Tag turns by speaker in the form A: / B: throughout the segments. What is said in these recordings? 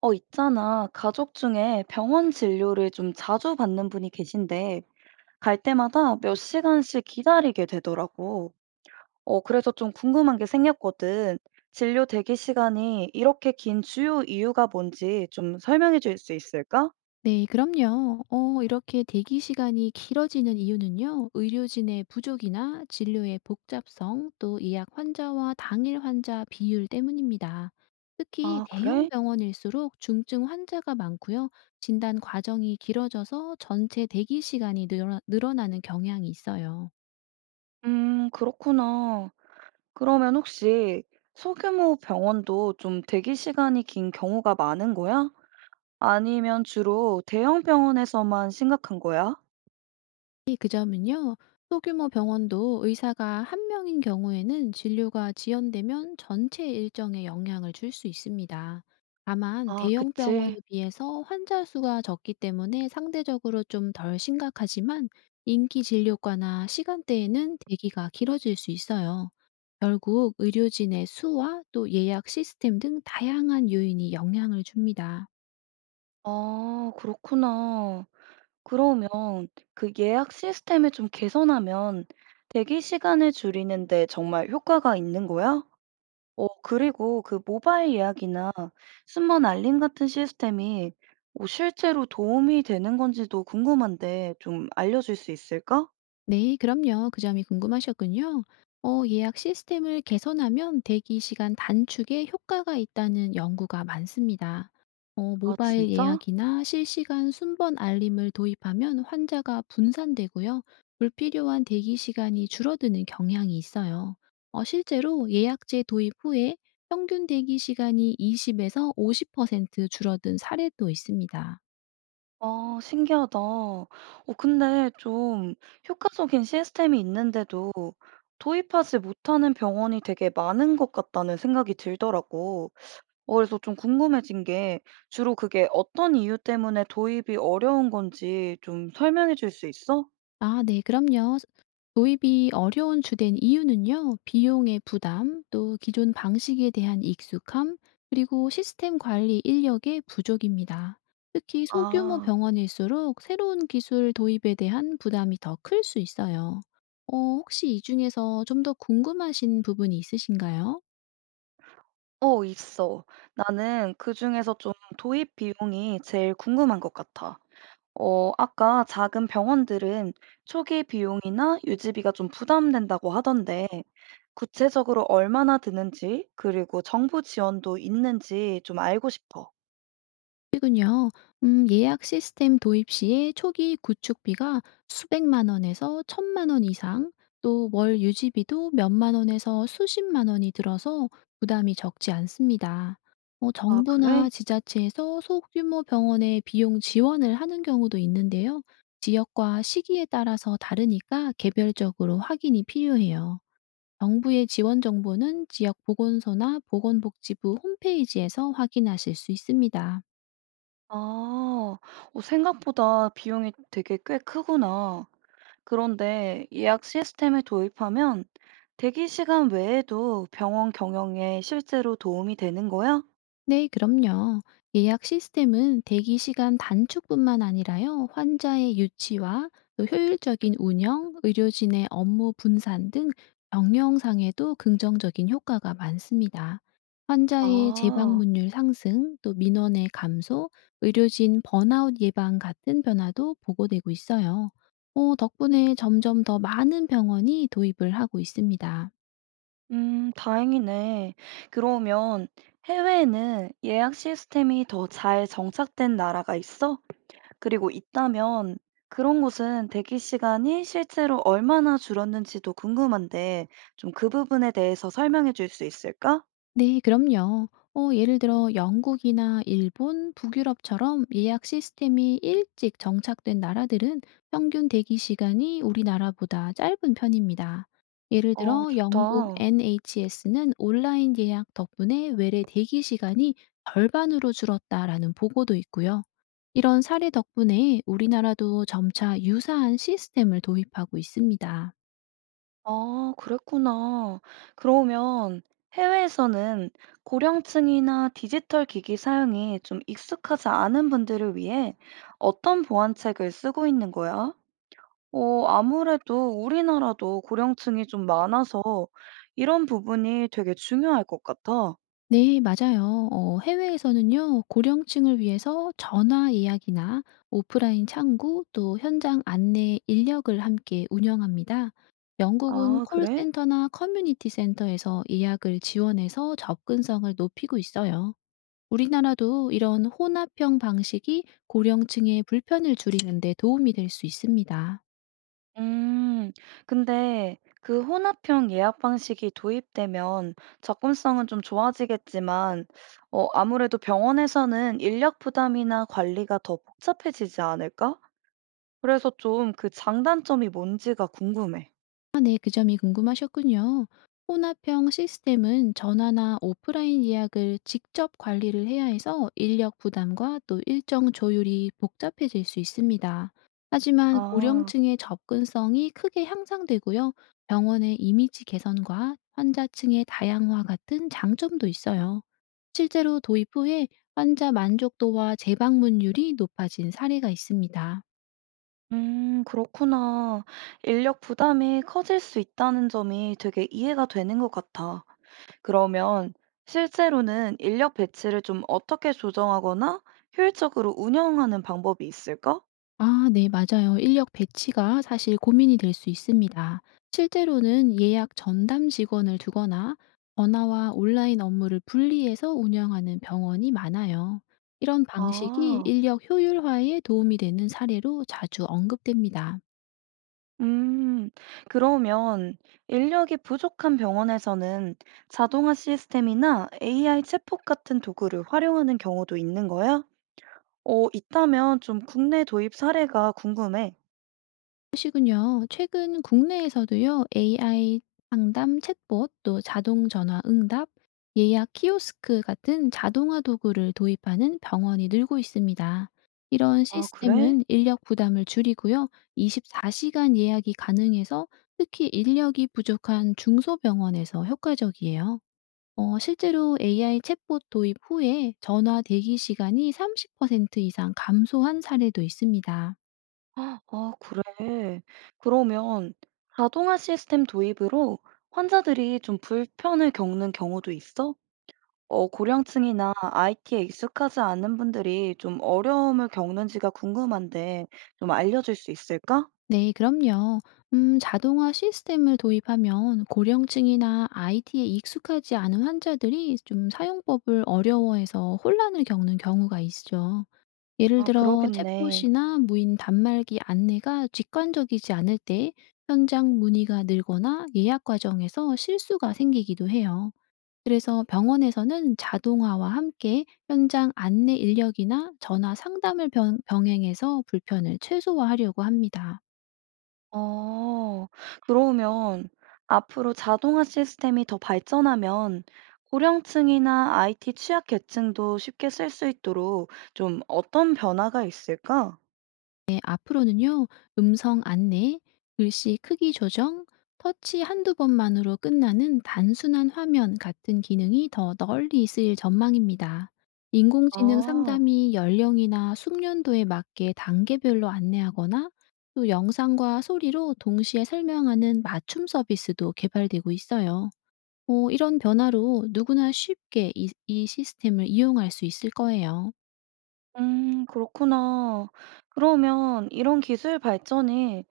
A: 있잖아. 가족 중에 병원 진료를 좀 자주 받는 분이 계신데, 갈 때마다 몇 시간씩 기다리게 되더라고. 그래서 좀 궁금한 게 생겼거든. 진료 대기 시간이 이렇게 긴 주요 이유가 뭔지 좀 설명해 줄 수 있을까?
B: 네, 그럼요. 이렇게 대기 시간이 길어지는 이유는요, 의료진의 부족이나 진료의 복잡성, 또 예약 환자와 당일 환자 비율 때문입니다. 특히
A: 아,
B: 대형
A: 그래?
B: 병원일수록 중증 환자가 많고요, 진단 과정이 길어져서 전체 대기 시간이 늘어나는 경향이 있어요.
A: 그렇구나. 그러면 혹시 소규모 병원도 좀 대기 시간이 긴 경우가 많은 거야? 아니면 주로 대형 병원에서만 심각한 거야?
B: 이 그 점은요, 소규모 병원도 의사가 한 명인 경우에는 진료가 지연되면 전체 일정에 영향을 줄 수 있습니다. 다만,
A: 아,
B: 대형 병원에
A: 그치.
B: 비해서 환자 수가 적기 때문에 상대적으로 좀 덜 심각하지만 인기 진료과나 시간대에는 대기가 길어질 수 있어요. 결국 의료진의 수와 또 예약 시스템 등 다양한 요인이 영향을 줍니다.
A: 아 그렇구나. 그러면 그 예약 시스템을 좀 개선하면 대기 시간을 줄이는 데 정말 효과가 있는 거야? 어 그리고 그 모바일 예약이나 순번 알림 같은 시스템이 뭐 실제로 도움이 되는 건지도 궁금한데 좀 알려줄 수 있을까?
B: 네, 그럼요. 그 점이 궁금하셨군요. 예약 시스템을 개선하면 대기 시간 단축에 효과가 있다는 연구가 많습니다.
A: 아
B: 모바일
A: 진짜?
B: 예약이나 실시간 순번 알림을 도입하면 환자가 분산되고요. 불필요한 대기 시간이 줄어드는 경향이 있어요. 실제로 예약제 도입 후에 평균 대기 시간이 20에서 50% 줄어든 사례도 있습니다.
A: 아 신기하다. 어 근데 좀 효과적인 시스템이 있는데도 도입하지 못하는 병원이 되게 많은 것 같다는 생각이 들더라고. 어 그래서 좀 궁금해진 게 주로 그게 어떤 이유 때문에 도입이 어려운 건지 좀 설명해 줄 수 있어?
B: 아 네 그럼요. 도입이 어려운 주된 이유는요. 비용의 부담, 또 기존 방식에 대한 익숙함, 그리고 시스템 관리 인력의 부족입니다. 특히 소규모
A: 아.
B: 병원일수록 새로운 기술 도입에 대한 부담이 더 클 수 있어요. 혹시 이 중에서 좀 더 궁금하신 부분이 있으신가요?
A: 어 있어. 나는 그중에서 좀 도입 비용이 제일 궁금한 것 같아. 어 아까 작은 병원들은 초기 비용이나 유지비가 좀 부담된다고 하던데 구체적으로 얼마나 드는지 그리고 정부 지원도 있는지 좀 알고 싶어.
B: 그군요. 예약 시스템 도입 시에 초기 구축비가 수백만 원에서 천만 원 이상, 또 월 유지비도 몇만 원에서 수십만 원이 들어서 부담이 적지 않습니다.
A: 아, 그래?
B: 정부나 지자체에서 소규모 병원에 비용 지원을 하는 경우도 있는데요. 지역과 시기에 따라서 다르니까 개별적으로 확인이 필요해요. 정부의 지원 정보는 지역 보건소나 보건복지부 홈페이지에서 확인하실 수 있습니다.
A: 아, 생각보다 비용이 되게 꽤 크구나. 그런데 예약 시스템을 도입하면 대기 시간 외에도 병원 경영에 실제로 도움이 되는 거야?
B: 네, 그럼요. 예약 시스템은 대기 시간 단축뿐만 아니라요, 환자의 유치와 또 효율적인 운영, 의료진의 업무 분산 등 경영상에도 긍정적인 효과가 많습니다. 환자의
A: 아,
B: 재방문율 상승, 또 민원의 감소, 의료진 번아웃 예방 같은 변화도 보고되고 있어요. 덕분에 점점 더 많은 병원이 도입을 하고 있습니다.
A: 다행이네. 그러면 해외에는 예약 시스템이 더 잘 정착된 나라가 있어? 그리고 있다면 그런 곳은 대기 시간이 실제로 얼마나 줄었는지도 궁금한데 좀 그 부분에 대해서 설명해 줄 수 있을까?
B: 네, 그럼요. 예를 들어 영국이나 일본, 북유럽처럼 예약 시스템이 일찍 정착된 나라들은 평균 대기 시간이 우리나라보다 짧은 편입니다. 예를
A: 어,
B: 들어 영국
A: 좋다.
B: NHS는 온라인 예약 덕분에 외래 대기 시간이 절반으로 줄었다라는 보고도 있고요. 이런 사례 덕분에 우리나라도 점차 유사한 시스템을 도입하고 있습니다.
A: 아, 그랬구나. 그러면 해외에서는 고령층이나 디지털 기기 사용이 좀 익숙하지 않은 분들을 위해 어떤 보안책을 쓰고 있는 거야? 아무래도 우리나라도 고령층이 좀 많아서 이런 부분이 되게 중요할 것 같아.
B: 네, 맞아요. 해외에서는요, 고령층을 위해서 전화 예약이나 오프라인 창구 또 현장 안내 인력을 함께 운영합니다. 영국은
A: 아, 그래?
B: 콜센터나 커뮤니티 센터에서 예약을 지원해서 접근성을 높이고 있어요. 우리나라도 이런 혼합형 방식이 고령층의 불편을 줄이는 데 도움이 될 수 있습니다.
A: 음, 근데 그 혼합형 예약 방식이 도입되면 접근성은 좀 좋아지겠지만, 아무래도 병원에서는 인력 부담이나 관리가 더 복잡해지지 않을까? 그래서 좀 그 장단점이 뭔지가 궁금해.
B: 아, 네, 그 점이 궁금하셨군요. 혼합형 시스템은 전화나 오프라인 예약을 직접 관리를 해야 해서 인력 부담과 또 일정 조율이 복잡해질 수 있습니다. 하지만
A: 아,
B: 고령층의 접근성이 크게 향상되고요. 병원의 이미지 개선과 환자층의 다양화 같은 장점도 있어요. 실제로 도입 후에 환자 만족도와 재방문율이 높아진 사례가 있습니다.
A: 그렇구나. 인력 부담이 커질 수 있다는 점이 되게 이해가 되는 것 같아. 그러면 실제로는 인력 배치를 좀 어떻게 조정하거나 효율적으로 운영하는 방법이 있을까?
B: 아 네 맞아요. 인력 배치가 사실 고민이 될 수 있습니다. 실제로는 예약 전담 직원을 두거나 전화와 온라인 업무를 분리해서 운영하는 병원이 많아요. 이런 방식이
A: 아,
B: 인력 효율화에 도움이 되는 사례로 자주 언급됩니다.
A: 음, 그러면 인력이 부족한 병원에서는 자동화 시스템이나 AI 챗봇 같은 도구를 활용하는 경우도 있는 거야? 있다면 좀 국내 도입 사례가 궁금해.
B: 그러시군요. 최근 국내에서도요. AI 상담 챗봇 또 자동 전화 응답, 예약 키오스크 같은 자동화 도구를 도입하는 병원이 늘고 있습니다. 이런
A: 아, 그래?
B: 시스템은 인력 부담을 줄이고요. 24시간 예약이 가능해서 특히 인력이 부족한 중소병원에서 효과적이에요. 실제로 AI 챗봇 도입 후에 전화 대기 시간이 30% 이상 감소한 사례도 있습니다.
A: 아 그래. 그러면 자동화 시스템 도입으로 환자들이 좀 불편을 겪는 경우도 있어? 어, 고령층이나 IT에 익숙하지 않은 분들이 좀 어려움을 겪는지가 궁금한데 좀 알려줄 수 있을까?
B: 네, 그럼요. 자동화 시스템을 도입하면 고령층이나 IT에 익숙하지 않은 환자들이 좀 사용법을 어려워해서 혼란을 겪는 경우가 있죠. 예를
A: 아,
B: 들어,
A: 그러겠네.
B: 챗봇이나 무인 단말기 안내가 직관적이지 않을 때 현장 문의가 늘거나 예약 과정에서 실수가 생기기도 해요. 그래서 병원에서는 자동화와 함께 현장 안내 인력이나 전화 상담을 병행해서 불편을 최소화하려고 합니다.
A: 어, 그러면 앞으로 자동화 시스템이 더 발전하면 고령층이나 IT 취약계층도 쉽게 쓸 수 있도록 좀 어떤 변화가 있을까?
B: 네, 앞으로는요, 음성 안내, 글씨 크기 조정, 터치 한두 번만으로 끝나는 단순한 화면 같은 기능이 더 널리 쓰일 전망입니다. 인공지능
A: 아.
B: 상담이 연령이나 숙련도에 맞게 단계별로 안내하거나 또 영상과 소리로 동시에 설명하는 맞춤 서비스도 개발되고 있어요. 이런 변화로 누구나 쉽게 이 시스템을 이용할 수 있을 거예요.
A: 그렇구나. 그러면 이런 기술 발전이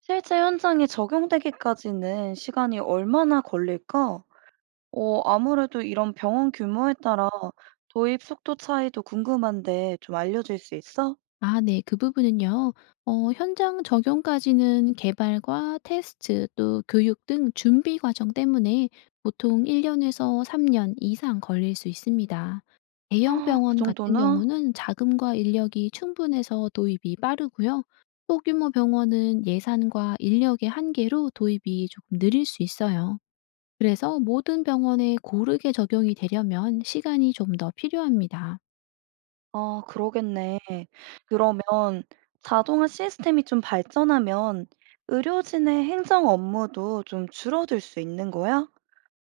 A: 실제 현장에 적용되기까지는 시간이 얼마나 걸릴까? 아무래도 이런 병원 규모에 따라 도입 속도 차이도 궁금한데 좀 알려줄 수 있어?
B: 아 네. 그 부분은요. 현장 적용까지는 개발과 테스트 또 교육 등 준비 과정 때문에 보통 1년 년에서 3년 이상 걸릴 수 있습니다. 대형
A: 아, 그
B: 병원 같은
A: 정도나?
B: 경우는 자금과 인력이 충분해서 도입이 빠르고요. 소규모 병원은 예산과 인력의 한계로 도입이 조금 느릴 수 있어요. 그래서 모든 병원에 고르게 적용이 되려면 시간이 좀 더 필요합니다.
A: 아, 그러겠네. 그러면 자동화 시스템이 좀 발전하면 의료진의 행정 업무도 좀 줄어들 수 있는 거야?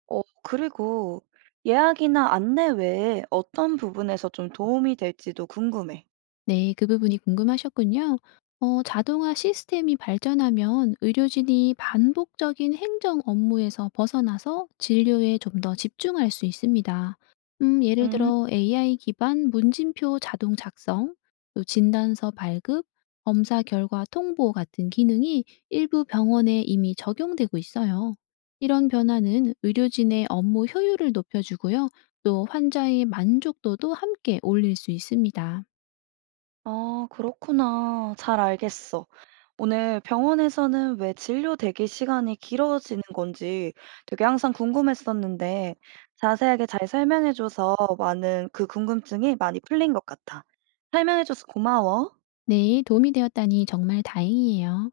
A: 어 그리고 예약이나 안내 외에 어떤 부분에서 좀 도움이 될지도 궁금해.
B: 네, 그 부분이 궁금하셨군요. 자동화 시스템이 발전하면 의료진이 반복적인 행정 업무에서 벗어나서 진료에 좀 더 집중할 수 있습니다. 예를
A: 음,
B: 들어 AI 기반 문진표 자동 작성, 또 진단서 발급, 검사 결과 통보 같은 기능이 일부 병원에 이미 적용되고 있어요. 이런 변화는 의료진의 업무 효율을 높여주고요. 또 환자의 만족도도 함께 올릴 수 있습니다.
A: 아, 그렇구나. 잘 알겠어. 오늘 병원에서는 왜 진료 대기 시간이 길어지는 건지 되게 항상 궁금했었는데 자세하게 잘 설명해줘서 많은 그 궁금증이 많이 풀린 것 같아. 설명해줘서 고마워.
B: 네, 도움이 되었다니 정말 다행이에요.